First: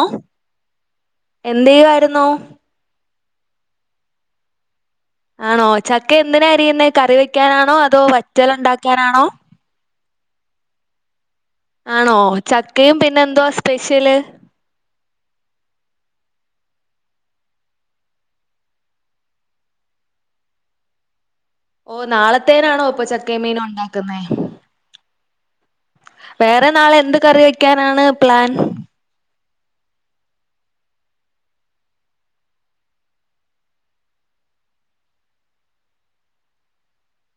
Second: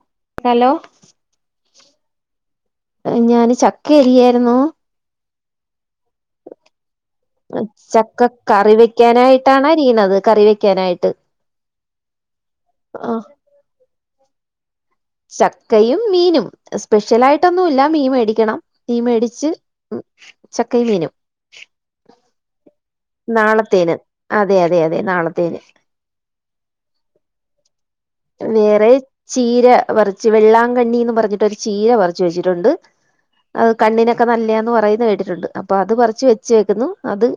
അഹ് hello എന്ത് ചെയ്യായിരുന്നു ഞാന് ചക്ക എരിയായിരുന്നു. ആണോ ചക്ക എന്തിനാരിയുന്നെ കറി വെക്കാനാണോ അതോ വച്ചല ഉണ്ടാക്കാനാണോ. ട്ടാണാരിയിണത് കറി വെക്കാനായിട്ട്. ആണോ ചക്കയും ആഹ് പിന്നെ എന്തോവാ സ്പെഷ്യല്. ചക്കയും മീനും സ്പെഷ്യലായിട്ടൊന്നുല്ല മീൻ മേടിക്കണം. മീൻ മേടിച്ച് ചക്കയും മീനും ഓ നാളെത്തേനാണോ ഇപ്പൊ ചക്കെ മീനും നാളത്തേന് ഉണ്ടാക്കുന്നേ. അതെ അതെ അതെ നാളത്തേന് വേറെ നാളെ എന്ത് കറി വെക്കാനാണ്. പ്ലാൻ വേറെ ചീര വറിച്ച് വെള്ളാങ്കണ്ണിന്ന് പറഞ്ഞിട്ടരു ചീര വറച്ച് വെച്ചിട്ടുണ്ട് അത് കണ്ണിനൊക്കെ നല്ലയാന്ന് പറയുന്നത് കേട്ടിട്ടുണ്ട് അപ്പൊ അത് പറച്ച് വെച്ച് വെക്കുന്നു അത്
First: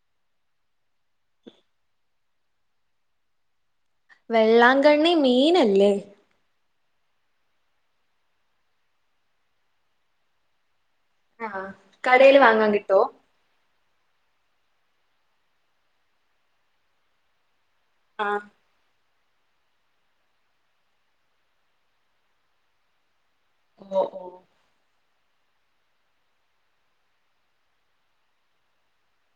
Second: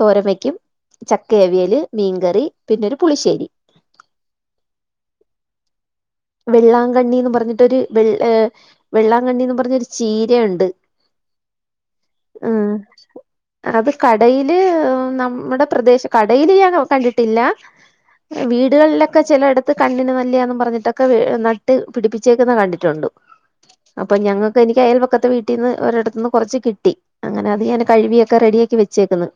തോരമയ്ക്കും ചക്കയവിയല് മീൻകറി പിന്നെ ഒരു പുളിശ്ശേരി വെള്ളാങ്കണ്ണി മീനല്ലേ വെള്ളാങ്കണ്ണിന്ന് പറഞ്ഞിട്ടൊരു വെള്ള വെള്ളാങ്കണ്ണിന്ന് പറഞ്ഞരു ചീരയുണ്ട് ആഹ് കടേല് വാങ്ങാൻ ആഹ് കിട്ടോ അത് കടയില് നമ്മുടെ പ്രദേശം കടയില് ഞാൻ കണ്ടിട്ടില്ല ആഹ് വീടുകളിലൊക്കെ ചിലടുത്ത് കണ്ണിന് നല്ലിയന്ന് പറഞ്ഞിട്ടൊ നട്ട് പിടിപ്പിച്ചേക്കുന്ന കണ്ടിട്ടുണ്ട് ഓ അപ്പൊ ഓ ഞങ്ങൾക്ക് അപ്പ എക്ക് അയൽപക്കത്തെ വീട്ടീ നിന്ന് എനിക്ക് അയൽവക്ക വീട്ടീന്ന് ഒരിടത്ത നിന്ന് കുറച്ച് കിട്ടി അങ്ങനെ അത് ഞാൻ കഴുകിയൊക്കെ റെഡിയാക്കി വെച്ചേക്കുന്നു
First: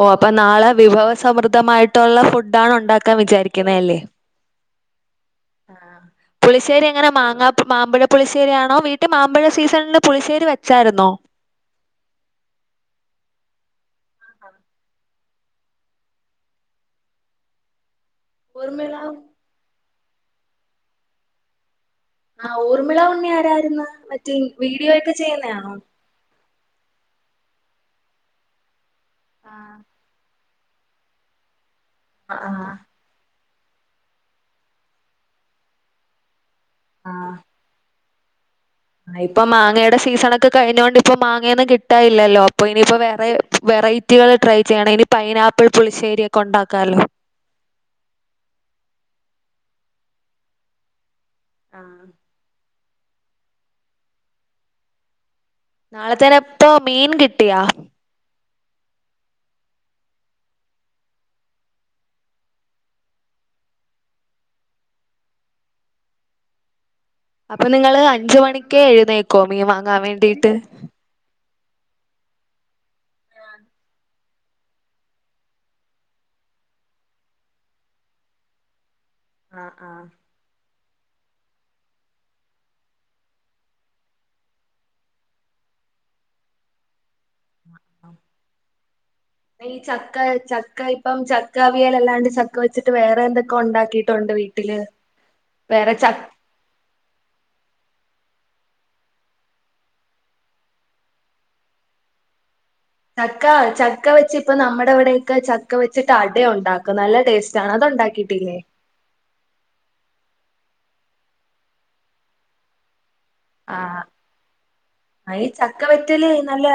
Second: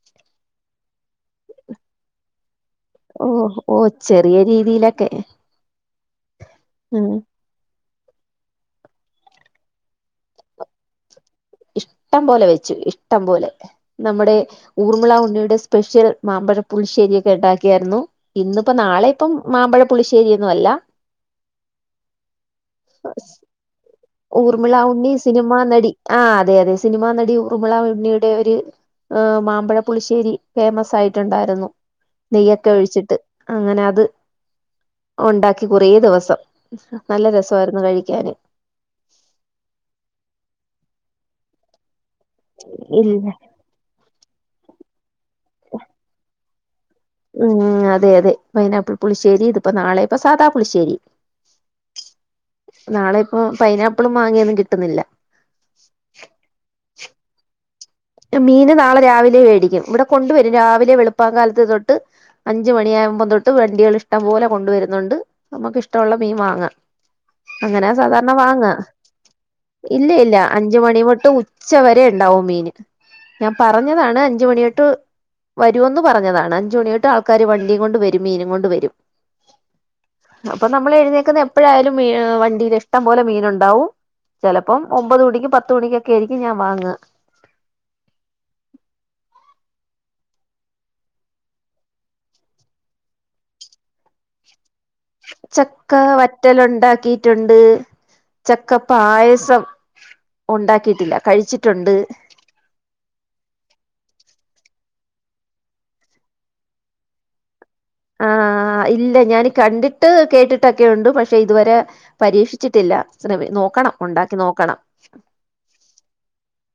ഓഹ് അപ്പൊ നാളെ വിഭവ സമൃദ്ധമായിട്ടുള്ള ഫുഡ്ഡ് ആണ് ഉണ്ടാക്കുന്നത് ഓഹ് ഓഹ് ചെറിയ രീതിയിലൊക്കെ ആഹ് പുളിശ്ശേരി എങ്ങനെ ഉം മാങ്ങ മാമ്പഴ പുളിശ്ശേരി ആണോ? വീട്ടിൽ മാമ്പഴ സീസണിൽ പുളിശേരി വെച്ചാരുന്നോ? ഇഷ്ടം പോലെ വെച്ചു ഇഷ്ടം പോലെ നമ്മുടെ ഊർമിള ഉണ്ണിയുടെ സ്പെഷ്യൽ മാമ്പഴ പുളിശ്ശേരിയൊക്കെ ഉണ്ടാക്കിയായിരുന്നു. ഇന്നിപ്പോ ഊർമിള നാളെ ഇപ്പം മാമ്പഴ പുളിശ്ശേരി ഒന്നും അല്ല ആഹ് ഊർമിള ഉണ്ണിആരായിരുന്ന് ഊർമിള ഉണ്ണി സിനിമാ നടി ആഹ് അതെ അതെ സിനിമാ നടി ഉർമിള ഉണ്ണിയുടെ ഒരു മാമ്പഴ പുളിശ്ശേരി ഫേമസ് ആയിട്ടുണ്ടായിരുന്നു. ആ ആ നെയ്യൊക്കെ ഒഴിച്ചിട്ട് അങ്ങനെ അത് ഉണ്ടാക്കി കുറെദിവസം നല്ല രസായിരുന്നു കഴിക്കാന് ആഹ് ഇപ്പൊ മാങ്ങയുടെ സീസണൊക്കെ കഴിഞ്ഞൊണ്ട് ഇപ്പൊ മാങ്ങയൊന്നും കിട്ടാനില്ലല്ലോ അപ്പൊ ഇനിയിപ്പോ ഇല്ല വേറെ വെറൈറ്റികൾ ട്രൈ ചെയ്യണം. ഇനി പൈനാപ്പിൾ പുളിശേരി ഒക്കെ ഉണ്ടാക്കാല്ലോ മം അതെ അതെ പൈനപ്പിൾ പുളിശ്ശേരി ഇതിപ്പോ നാളെ ഇപ്പോ സാദാ പുളിശ്ശേരി ആഹ് നാളെ ഇപ്പോ പൈനാപ്പിളും മാങ്ങയൊന്നും കിട്ടുന്നില്ല. നാളെ തന്നെ ഇപ്പൊ മീൻ കിട്ടിയാ മീന് നാളെ രാവിലെ മേടിക്കും. ഇവിടെ കൊണ്ടുവരും രാവിലെ വെളുപ്പാൻ കാലത്ത് തൊട്ട് അഞ്ചുമണിയകുമ്പോ തൊട്ട് വണ്ടികൾ ഇഷ്ടം പോലെ കൊണ്ടുവരുന്നുണ്ട് നമുക്ക് ഇഷ്ടമുള്ള മീൻ വാങ്ങാൻ അപ്പൊ അങ്ങനെ നിങ്ങള് സാധാരണ അഞ്ച് വാങ്ങ മണിക്ക് എഴുന്നേക്കോ മീൻ വാങ്ങാൻ ഇല്ല ഇല്ല വേണ്ടിട്ട് അഞ്ചുമണി തോട്ട് ഉ ച്ച വരെ ഉണ്ടാവും മീന് ഞാൻ പറഞ്ഞതാണ് അഞ്ചുമണിയോട്ട് വരുവന്ന് പറഞ്ഞതാണ് അഞ്ചു മണിതൊട്ട് ആൾക്കാർ വണ്ടിയും കൊണ്ട് വരും മീനും കൊണ്ട് വരും ആഹ് ആഹ് അപ്പൊ നമ്മൾ എഴുന്നേൽക്കുന്ന എപ്പോഴായാലും മീൻ വണ്ടിൽ ഇഷ്ടം പോലെ മീനുണ്ടാവും ചിലപ്പം ഒമ്പത് മണിക്കും പത്ത് മണിക്കൊക്കെ ആയിരിക്കും ഞാൻ വാങ്ങാ ഈ ചക്ക ചക്ക ഇപ്പം ചക്കാവിയൽ അല്ലാണ്ട് ചക്ക വെച്ചിട്ട് വേറെ എന്തൊക്കെ ഉണ്ടാക്കിയിട്ടുണ്ട് വീട്ട ട്ടില് ചക്ക വറ്റൽ ഉണ്ടാക്കിട്ടുണ്ട്, ചക്ക പായസം ഉണ്ടാക്കിയിട്ടില്ല കഴിച്ചിട്ടുണ്ട് ചക്ക ചക്ക വെച്ച് ഇപ്പോ നമ്മുടെ ഇവിടേഒക്കെ ചക്ക വെച്ചിട്ട് അട ഉണ്ടാക്കും നല്ല ടേസ്റ്റ് ആണ് അത് ഉണ്ടാക്കിയി ആഹ് ഇല്ല ഞാന് കണ്ടിട്ട് ട്ട് കേട്ടിട്ടൊക്കെ ഉണ്ട് പ. ക്ഷെ ഇതുവരെ പരീക്ഷിച്ചിട്ടില്ല ശ്ര നോക്കണം ഉണ്ടാക്കി നോക്കണം അതിന് ഈ ചക്കവറ്റല് നല്ല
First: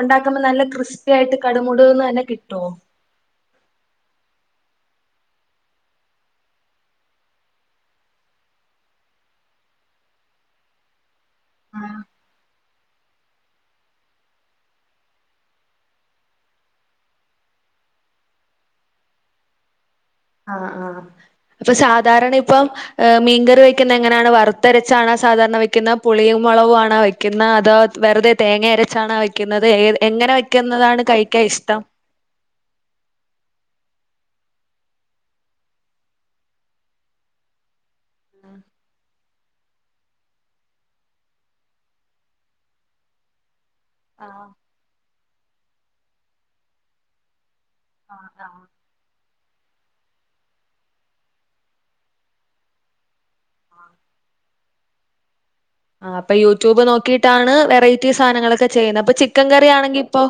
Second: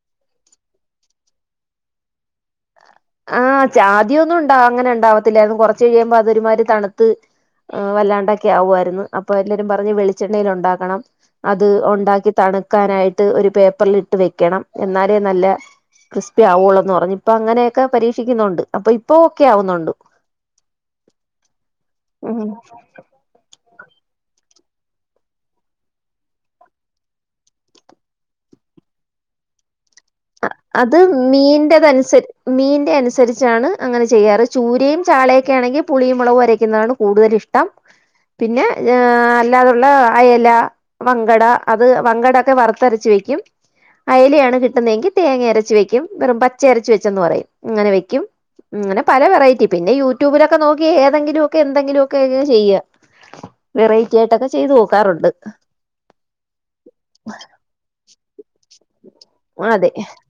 ഉണ്ടാക്കുമ്പോ നല്ല ക്രിസ്പി ആയിട്ട് കടുമുട്ന്ന് തന്നെ കിട്ടുവോ ആഹ് ചാത്യേ ഒന്നും ഉണ്ടാവ അങ്ങനെ ഉണ്ടാവത്തില്ലായിരുന്നു കൊറച് കഴിയുമ്പോ അതൊരുമാതിരി തണുത്ത് വല്ലാണ്ടൊക്കെ ആവുമായിരുന്നു അപ്പൊ എല്ലാവരും പറഞ്ഞ് വെളിച്ചെണ്ണയിൽ ഉണ്ടാക്കണം അത് ആഹ് ഉണ്ടാക്കി തണുക്കാനായിട്ട് ഒരു പേപ്പറിൽ ഇട്ട് വെക്കണം എന്നാലേ നല്ല ക്രിസ്പി ആവു ഒള്ളെന്ന് പറഞ് ഇപ്പൊ അങ്ങനെയൊക്കെ പരീക്ഷിക്കുന്നുണ്ട് അപ്പൊ ഇപ്പൊ ഒക്കെ ആവുന്നുണ്ട്. ആഹ് ആഹ് അപ്പൊ സാധാരണ ഉം ഇപ്പോ എഹ് മീൻകറിവെക്കുന്നെ എങ്ങനാണ്? വറുത്തരച്ചാണോ സാധാരണ വെക്കുന്നേ പുളിയും മുളകു ആണോ വെക്കു യ്ക്കുന്നോ അതോ വെറുതെ തേങ്ങ അരച്ചാണോ വെക്കുന്നത് ഏഹ് എങ്ങനെ അത് വെക്കുന്നതാണ് കഴിക്കാനിഷ്ട്ടം? മീന്റെതനുസരി മീന്റെ അനുസരിച്ചാണ് അങ്ങനെ ചെയ്യാറ്. ചൂരയും ചാളയൊക്കെ ആണെങ്കിൽ പുളിയും മുളവും അരക്കുന്നതാണ് കൂടുതലിഷ് ട്ടം പിന്നെ ഏഹ് അയുള്ള അയല വങ്കട അത് വങ്കട ഒക്കെ വറുത്തരച്ച് വെയ്ക്കും. ആഹ് അയലയാണ് കിട്ടുന്നതെങ്കി തേങ്ങ അരച്ച് വെയ്ക്കും. വെറും പച്ചയരച്ച് വെച്ചെന്ന് പറയും. ഇങ്ങനെ വെയ്ക്കും ആഹ് ആഹ് ഇങ്ങനെ പല വെറൈറ്റി പിന്നെ യൂട്യൂബിലൊക്കെ നോക്കി ഏതെങ്കിലുവൊക്കെ എന്തെങ്കിലുവൊക്കെ അങ്ങ് ചെയ്യാ വെറൈറ്റിയായിട്ടൊക്കെ ചെയ്ത് നോക്കാറുണ്ട്. ആഹ് അപ്പൊ യൂട്യൂബ് നോക്കിയിട്ടാണ് വെറൈറ്റി സാനങ്ങളൊക്കെ ചെയ്യണെ. അപ്പൊ ചിക്കൻ അതെ കറിയാണെങ്കിപ്പൊ.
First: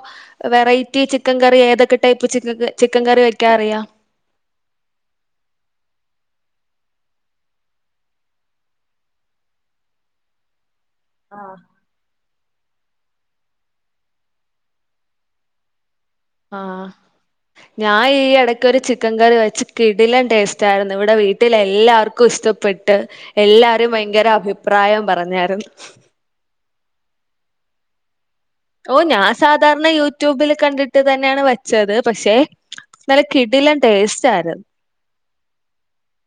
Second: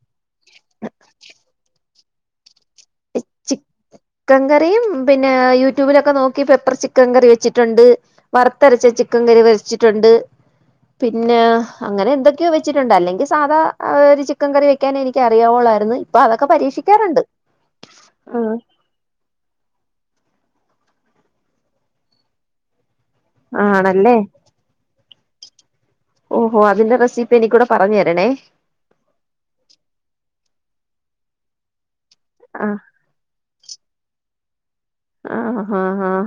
വെറൈറ്റി ചിക്കൻ കറി ഏതൊക്കെ ടൈപ്പ് ചിക്ക ക ചിക്കൻകറി വെക്കാ അറിയാം. ക്കൻ കറിയും പിന്നേ യൂട്യൂബിലൊക്കെ നോക്കി പെപ്പർ ചിക്കൻ കറി വെച്ചിട്ടുണ്ട്. വറുത്തരച്ച ചിക്കൻ കറി വച്ചിട്ടുണ്ട്. പിന്നേ ആഹ് അങ്ങനെന്തൊ ക്കെയോ വെച്ചിട്ടുണ്ട്. അല്ലെങ്കി സാധാ ആഹ് ഒരു ചിക്കൻ കറി വെക്കാനേ എനിക്കറിയാവൊള്ളായിരുന്നു. ഇപ്പ അതൊക്കെ പരീക്ഷിക്കാറുണ്ട്. ഞാ ഈ ആഹ് എടക്കൊരു ചിക്കൻ കറി വെച്ച്. കിടിലം ടേസ്റ്റാരുന്നു. ഇവിടെ വീട്ടിലെല്ലാവർക്കും ഇഷ്ടപ്പെട്ട് എല്ലാരും ആണല്ലേ വയങ്കര അഭി പ്രായവും പറഞ്ഞാരുന്നു. ഓഹോ അതിന്റെ റെസിപ്പി എനിക്കൂടെ പറഞ്ഞേരണേ? ഓഹ് ഞാ സാധാരണ യൂട്യൂബില് കണ്ടിട്ട് തന്നെയാണ് വെച്ചത് പക്ഷേ ആഹ് നല്ല കിടിലം ടേസ്റ്റാരു ആഹ് ആഹ് ആഹ്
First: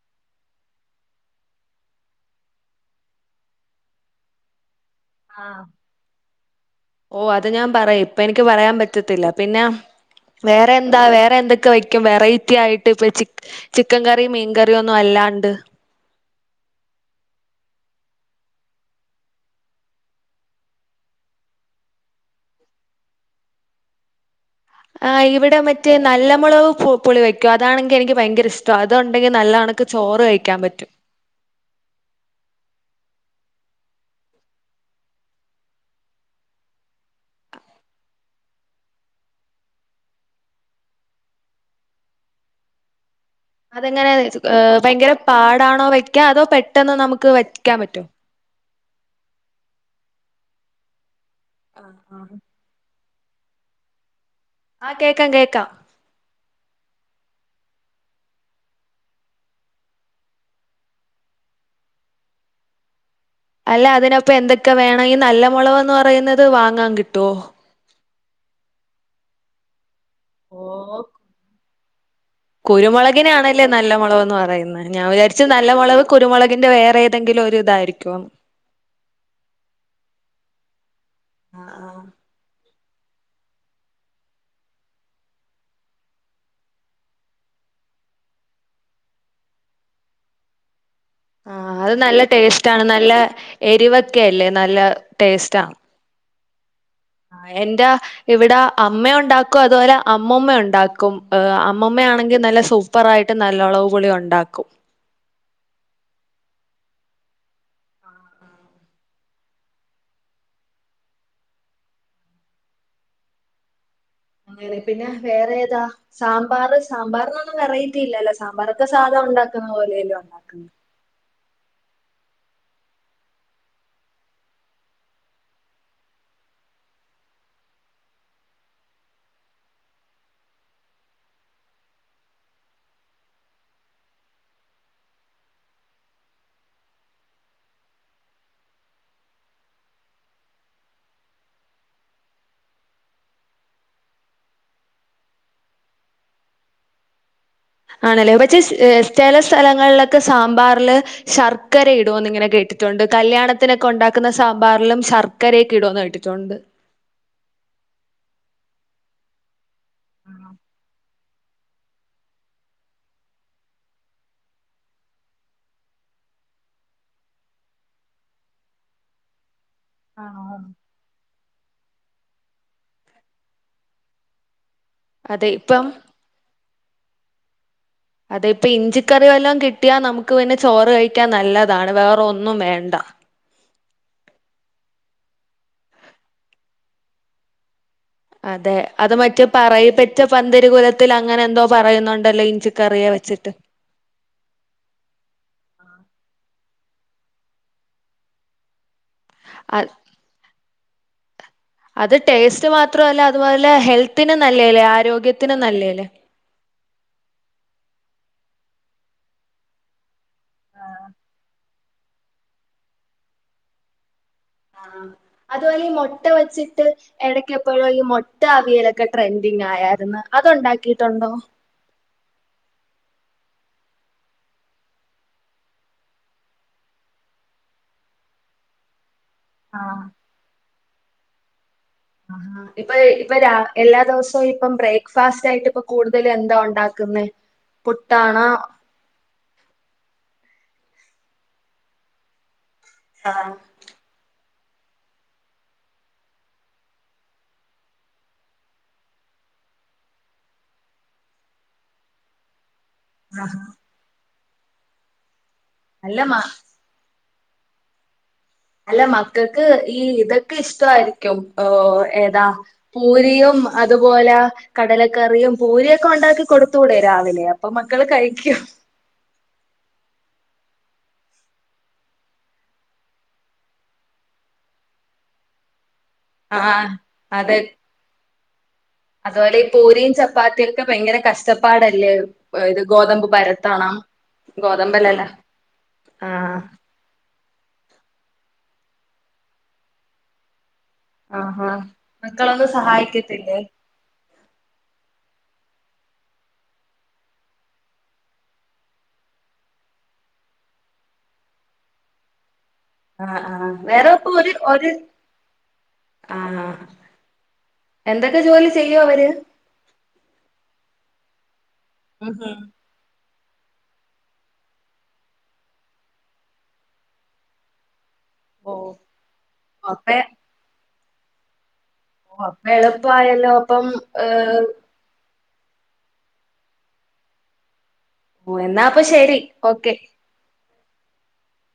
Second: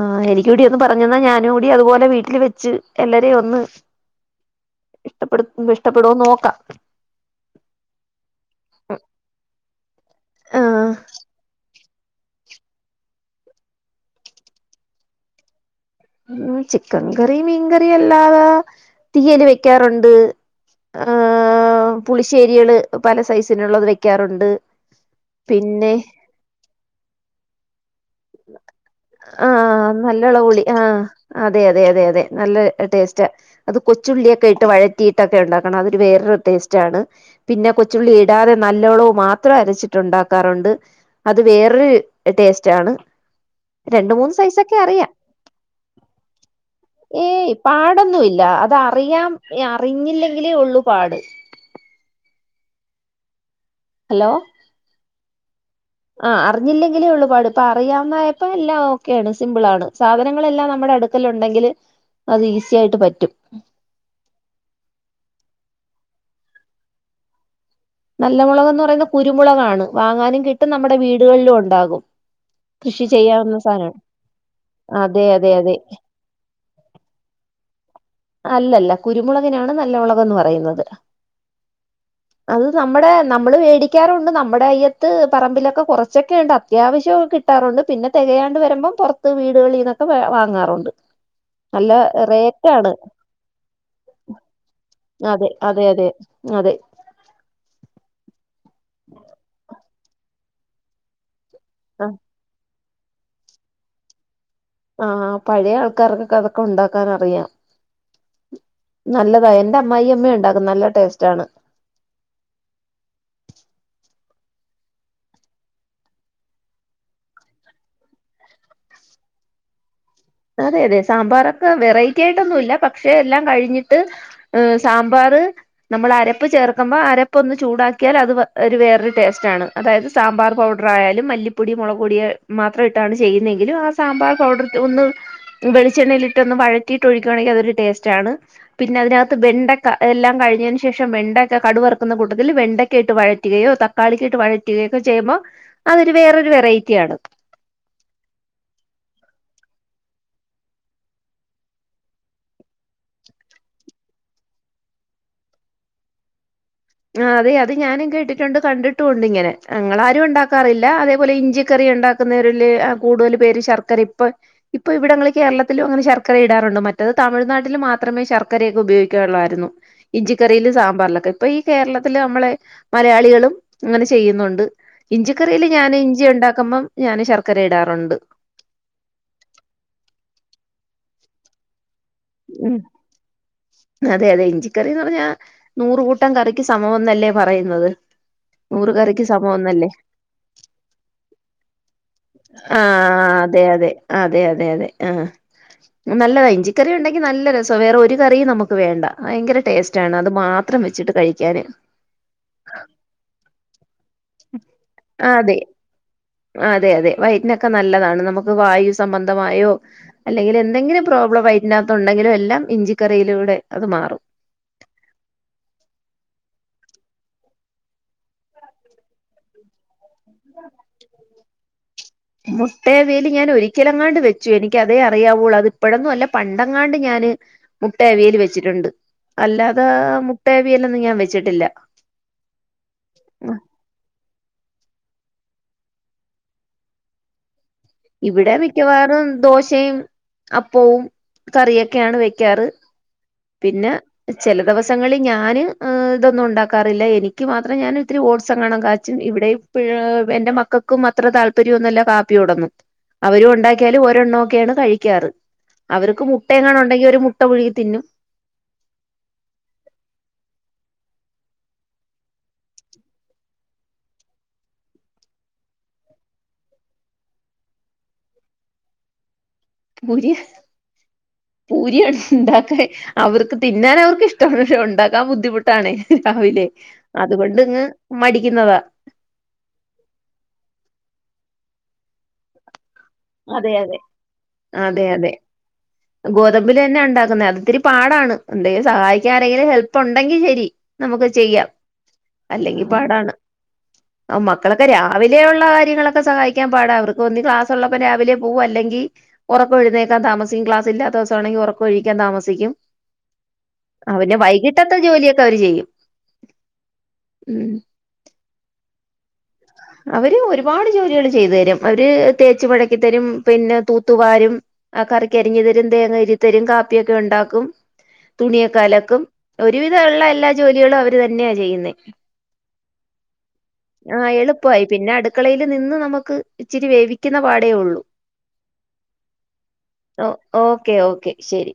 ആഹ് എനിക്കൂടി ഒന്ന് പറഞ്ഞന്നാ ഞാനൂടി അതുപോലെ വീട്ടില് വെച്ച് എല്ലരേം ഒന്ന് പ്പെടു ഇഷ്ടപ്പെടോ നോക്ക ഓഹ് അത് ഞാൻ പറയും ഇപ്പ എനിക്ക് പറയാൻ പറ്റത്തില്ല പിന്നെ. വേറെ ആഹ് എന്താ വേറെന്തൊ ക്കെ വെക്കും വെറൈറ്റി ആയിട്ട്. ഇപ്പ ചി ചിക്കൻ കറീം മീൻ കറീം ഒന്നു അല്ലാണ്ട്. ഉം ചിക്കൻ കറി മീൻ കറിയല്ലാതെ തീയല് വെക്കാറുണ്ട്. ആഹ് പുളിശ്ശേരിയേള് പല സൈസിലുള്ളത് വെയ്ക്കാറുണ്ട്. ആഹ് ഇവിടെ മറ്റേ നല്ല മുളക് പൊ പുളി വെ ക്കുവതാണെങ്കി എനിക്ക് ഭയങ്കര ഇഷ്ടാ. അതൊണ്ടെങ്കി നല്ലാണക്ക് ആഹ് ചോറ് നല്ലോള കഴിയ്ക്കാൻ പുളി പറ്റും. ആഹ് അതെ അതെ അതെയതെ നല്ല ടേസ്റ്റാ അത് കൊച്ചുള്ളിയൊക്കെയിട്ട് വഴറ്റിയിട്ടൊക്കെ ഉണ്ടാക്കണം അതൊരു വേറൊരു ടേസ്റ്റാണ്. പിന്നെ കൊച്ചുള്ളി ഇടാതെ നല്ലോളവു മാത്രം അരച്ചിട്ടുണ്ടാക്കാറുണ്ട്. അത് വേറൊരു ടേസ്റ്റാണ്. അതെങ്ങനെ രണ്ട് മൂന്ന് സൈസൊക്കെ ഏഹ് അറിയാം ഭയങ്കര പാടാണോ വയ്ക്കാ. അതോ പെട്ടെന്ന് നമുക്ക് വയ്ക്കാൻ പറ്റോ? തറിയാം ഏഹ് അറിഞ്ഞില്ലെങ്കിലേ ഒള്ളു പാട്. ആഹ് ആഹ് ഹലോ ആഹ് കേക്കാം കേക്കാം ആഹ് അറിഞ്ഞില്ലെങ്കിലേ ഒള്ളുപാട് ഇപ്പ അറിയാവന്നായപ്പോ എല്ലാം ഓക്കെയാണ് സിമ്പിളാണ്. സാധനങ്ങളെല്ലാം നമ്മുടെ അടുക്കലുണ്ടെങ്കില് അത് ഈസിയായിട്ട് പറ്റും. അല്ല അതിനപ്പൊ എന്തൊക്കെ വേണം. ഈ നല്ല മൊളവെന്ന് പറയുന്നത് വാങ്ങാൻ കിട്ടുവോ?. നല്ല മുളകെന്ന് പറയുന്നത് കുരുമുളകാണ്. വാങ്ങാനും കിട്ടും നമ്മുടെ ഓ വീടുകളിലും ഒണ്ടാകും. കുരുമുളകിനാണല്ലേ നല്ല മുളവെന്ന് പറയുന്നേ ഞാൻ അതെ വിചാരിച്ചു അതെ നല്ല അതെ മുളവ് കുരുമുളകിന്റെ വേറേതെങ്കിലും ഒരിതായിരിക്കോന്ന്. അല്ലല്ല കുരുമുളകിനാണ് നല്ല മുളക്ന്ന് പറയുന്നത്. ആഹ് ആഹ് അത് നമ്മുടെ നമ്മള് വേടിക്കാറുണ്ട്. നമ്മുടെ അയ്യത്ത് പറമ്പിലൊക്കെ കുറച്ചൊക്കെയൊണ്ട് അത്യാവശ്യം കി കിട്ടാറുണ്ട് പിന്നെ തെകയാണ്ട് വരുമ്പം പൊറത്ത് വീടുകളീന്നൊക്കെ വേ വാങ്ങാറുണ്ട്. ആഹ് അത് നല്ല ടേസ്റ്റാണ്. നല്ല എരിവക്കെയല്ലേ നല്ല. അതെ അതെ അതെ അതെ. ആ എന്റെ ഇവിടെ അമ്മണ്ടാക്കും അതുപോലെ അമ്മമ്മ ഉണ്ടാക്കും. ആ അമ്മമ്മ ആണെങ്കിൽ നല്ല സൂപ്പർ ആയിട്ട് നല്ലോളവ്പൊളി ഉണ്ടാക്കും. ആഹ് പഴയ ആൾക്കാർക്കൊക്കെ അതൊക്കെ ഉണ്ടാക്കാൻ അറിയാം. നല്ലതായി എന്റെ അമ്മായി അമ്മ ഉണ്ടാക്കും നല്ല ടേസ്റ്റ ആണ്. അങ്ങനെ പിന്നെ വേറെ ഏതാ. സാമ്പാർ സാമ്പാറിനൊന്നും വെറൈറ്റി ഇല്ലല്ലോ സാമ്പാറൊക്കെ സാധാ ഉണ്ടാക്കുന്ന പോലെലും അല്ലെ. അതെ അതെ സാമ്പാറൊക്കെ വെറൈറ്റി ആയിട്ടൊന്നുല്ല പക്ഷെ എല്ലാം കഴിഞ്ഞിട്ട്. ഉം സാമ്പാർ. നമ്മൾ അരപ്പ് ചേർക്കുമ്പോ അരപ്പ് ഒന്ന് ചൂടാക്കിയാൽ അത് ഒരു വേറൊരു ടേസ്റ്റ് ആണ്. അതായത് സാമ്പാർ പൗഡർയാലും മല്ലിപ്പൊടി മുളക് പൊടിയ മാത്രം ഇട്ടാണ് ചെയ്യുന്നെങ്കിലും ആ സാമ്പാർ പൗഡർ ഒന്ന്. വെളിച്ചെണ്ണയിലിട്ടൊ ന്ന് വഴറ്റിട്ട് ഒഴിക്കുവാണെങ്കി അതൊരു ടേസ്റ്റാണ്. പിന്നെ അതിനകത്ത് വെണ്ടക്ക എല്ലാം കഴിഞ്ഞതിന് ശേഷം വെണ്ടക്ക കടുവറക്കുന്ന കൂട്ടത്തിൽ വെണ്ടക്ക ഇട്ട് വഴറ്റുകയോ തക തക്കാളിക്ക ഇട്ട് വഴറ്റുകയൊക്കെ ചെയ്യുമ്പോ അതൊരു വേറൊരു വെറൈറ്റി ആണ്. ആണല്ലേ പക്ഷേ ചില സ്ഥലങ്ങളിലൊക്കെ സാമ്പാറില്. ശർക്കര ഇടോന്ന് ഇങ്ങനെ കേട്ടിട്ടുണ്ട് കല്യാണത്തിനൊക്കെ ഉണ്ടാക്കുന്ന സാമ്പാറിലും ശർ കരയൊ ക്ക ഇടോന്ന് കേട്ടിട്ടുണ്ട്. ആ അതെ അത് ഞാനും കേട്ടിട്ടുണ്ട് കണ്ടിട്ടുണ്ട് ഇങ്ങനെ. ഞങ്ങളാരും ഉണ്ടാക്കാറില്ല അതെ. അതുപോലെ ഇഞ്ചിക്കറി ഉണ്ടാക്കുന്നവരില് കൂടുതൽ പേര് ശർക്കര ഇപ്പൊ. ഇപ്പവിടെങ്ങള് കേരളത്തിലും അങ്ങനെ ശർക്കര ഇടാറുണ്ട് മറ്റത് തമിഴ്നാട്ടിൽ മാത്രമേ ശർക്കരയൊ ക്കെ ഉപയോഗിക്കൂ. ക്കള്ളായിരുന്നു. ആണോ? ഇഞ്ചിക്കറിയിലും സാമ്പാറിലൊക്കെ ഇപ്പൊ ഈ കേരളത്തില് നമ്മളെ മലയാളികളും ഇങ്ങനെ ചെയ്യുന്നുണ്ട്. അതെ ഇഞ്ചിക്കറിയിൽ ഇപ്പം ഞാന് ഇഞ്ചി ണ്ടാക്കുമ്പം ഞാൻ ശർക്കര ഇടാറുണ്ട്. അതെ ഇപ്പ ഇഞ്ചിക്കറി വല്ലാം കിട്ടിയാ നമുക്ക് പിന്നെ ചോറ് കഴിക്കാൻ നല്ലതാണ് വേറെ ഒന്നും ഉം വേണ്ട. അതെ അതെ ഇഞ്ചിക്കറിന്ന് പറഞ്ഞാ നൂറുകൂട്ടം കറിക്ക് സമന്നല്ലേ പറയുന്നത്. അതെ നൂറ് അത് കറിക്ക് മറ്റേ സമമെന്നല്ലേ പറയ പറ്റ പന്തരികുലത്തിൽ അങ്ങനെ എന്തോ പറയുന്നുണ്ടല്ലോ ഇഞ്ച ആ കറിയെ വെച്ചിട്ട്. അതെ അതെ അതെ അതെ അതെ ആ നല്ല ഇഞ്ചി. ക്കറി ഉണ്ടെങ്കിൽ നല്ല രസ വേറെ ഒരു കറിയും നമുക്ക് വേണ്ട ഭയങ്കര ടേസ്റ്റാണ് അത് മാ ത്രം വെച്ചിട്ട് കഴിക്കാന്. അത് ടേസ്റ്റ് മാത്രല്ല അതുപോലെ ഹെൽത്തിനും നല്ലല്ലേ അതെ ആരോഗ്യത്തിനും നല്ലേല്ലേ. അതെ അതെ വയറ്റിനൊക്കെ നല്ലതാണ് നമുക്ക് വായു സംബന്ധമായോ. അല്ലെങ്കിൽ ആഹ് എന്തെങ്കിലും പ്രോബ്ലം വയറ്റിനകത്ത ഉണ്ടെങ്കിലും എല്ലാം ഇഞ്ചിക്കറിയിലൂടെ അത് മാറും. ആ ഹ് അതുപോലെ ഈ മുട്ട വെച്ചിട്ട്. ഇടക്ക എപ്പോഴും ഈ മൊട്ടവിയലൊക്കെ ട്രെൻഡിങ് ആയരുന്നു അത് ഉണ്ടാക്കിയിട്ടുണ്ടോ? മുട്ടേവേൽ ഞാൻ ഒരിക്കലങ്ങാണ്ട് വെച്ചു എനിക്ക അതേ അറിയാവുള്ളൂ അത് ഇപ്പോഴൊന്നും അല്ല പണ്ടങ്ങാണ്ട് ഞാന്. മുട്ടേവിയൽ വെച്ചിട്ടുണ്ട് അല്ലാതെ ആഹ് മുട്ടേവിയലൊന്നും ഞാൻ വെച്ചിട്ടില്ല. ആഹ് ഇപ്പൊ ഇപ്പൊ രാ എല്ലാ ദിവസവും ഇപ്പം ബ്രേക്ക്ഫാസ്റ്റ് ആയിട്ട് ഇപ്പ കൂടുതൽ എന്താ ഉണ്ടാക്കുന്നേ? പുട്ടാണോ ഇവിടെ മിക്കവാറും ദോശയും അപ്പവും കറിയൊക്കെയാണ് വെക്കാറ്. ആഹ്. പിന്നെ. ചില ദിവസങ്ങളിൽ ഞാൻ ഇതൊന്നും ഉണ്ടാക്കാറില്ല. എനിക്ക് മാത്രം ഞാൻ ഒത്തിരി ഓട്സ്‌ എങ്ങാണും കാച്ചും ഇവിടെ എന്റെ മക്കൾക്കും അത്ര താല്പര്യംന്നുംല്ല കാപ്പിയോടൊന്നും. അവരും ആഹാ ഉണ്ടാക്കിയാലും ഒരെണ്ണമ ഒക്കെയാണ് കഴിക്കാറ് അല്ല അവർക്ക് മ മുട്ട എങ്ങണുണ്ടെങ്കിൽ ഒരു മുട്ട പുഴുങ്ങി തിന്നും. അല്ല മക്കക്ക് ഈ ഇതൊക്കെ ഇഷ്ടയിരിക്കും ഏതാ. പൂരിയും അതുപോലെ. കടലക്കറിയും പൂരിയൊക്കെ ഉണ്ടാക്കി കൊടുത്തൂടെ രാവിലെ. അപ്പൊ മക്കള് കഴിക്യും. പൂരിയ പൂരിയാണ്. ണ്ടാക്ക അവർക്ക് തിന്നാൻ അവർക്ക് ഇഷ്ടമാണ്. ക്ഷെ ഉണ്ടാക്കാൻ ബുദ്ധിമു ട്ടാണ്. രാവിലെ ആഹ് അതുകൊണ്ട് അതെ ഇങ്ങ് മടിക്കുന്നതാ. അതുപോലെ ഈ പൂരിയും ചപ്പാത്തി ഒക്കെ ഭയങ്കര കഷ്ടപ്പാടല്ലേ. ത് ഗോതമ്പ് അതെ പരത്തണം അതെ അതെ ഗോതമ്പല്ലല്ല അതെ ആഹ് ഗോതമ്പിൽ തന്നെ ഉണ്ടാക്കുന്നത്. അത് ത്തിരി പാടാണ്. എന്തെങ്കിൽ സഹായിക്കാൻ ആരെങ്കിലും ഹെൽപ്പ് ഉണ്ടെങ്കിൽ ശരി നമുക്ക് ആഹാ ചെയ്യാം. മക്കളൊന്നും അല്ലെങ്കിൽ പാടാണ്. സഹായിക്കത്തില്ലേ ആഹ് മക്കളൊക്കെ രാവിലെ ഉള്ള കാര്യങ്ങളൊക്കെ സഹായിക്കാൻ പാടാ അവർക്ക് ഒന്നി ക്ലാസ്ള്ള പ്പ രാവിലെ പോകും. അല്ലെങ്കി ഉറക്കഴുന്നേക്കാൻ താമസിക്കും. ക്ലാസ് ഇല്ലാത്ത ദിവസമാണെങ്കി ഉറക്ക ഒഴിക്കാൻ താമസിക്കും. ആഹ് ആഹ് വേറെപ്പൊ അവന് ഒരു വൈകിട്ടത്തെ ജോലിയൊക്കെ അവര് ചെയ്യും ആഹ് ഉം എന്തൊക്കെ ജോലി ചെയ്യു അവര്. അവര് ഒരുപാട് ജോലികൾ ചെയ്തു തരും. അവര് ഉം ഹും തേച്ചു മടക്കിത്തരും. പിന്നെ തൂത്തുവാരും. ആഹ് കറിക്കരിഞ്ഞു തരും. തേങ്ങ തിരി തരും. കാപ്പിയൊക്കെ ഉണ്ടാക്കും. ഓ തുണിയക്ക ലക്കും അപ്പെ ഒരുവിധള്ള എല്ലാ ജോലികളും അവര് തന്നെയ ചെയ്യുന്നത്. ഓ ഹ് എളുപ്പയല്ലോ അപ്പം ഏഹ് എളുപ്പമായി പിന്നെ അടുക്കളയിൽ നിന്ന് നമുക്ക് ഇച്ചിരി വേവിക്കുന്ന പാടെയുള്ളൂ. ഓഹ് എന്നാപ്പൊ ശെരി ഓക്കെ. ഓക്കെ ഓക്കെ ശരി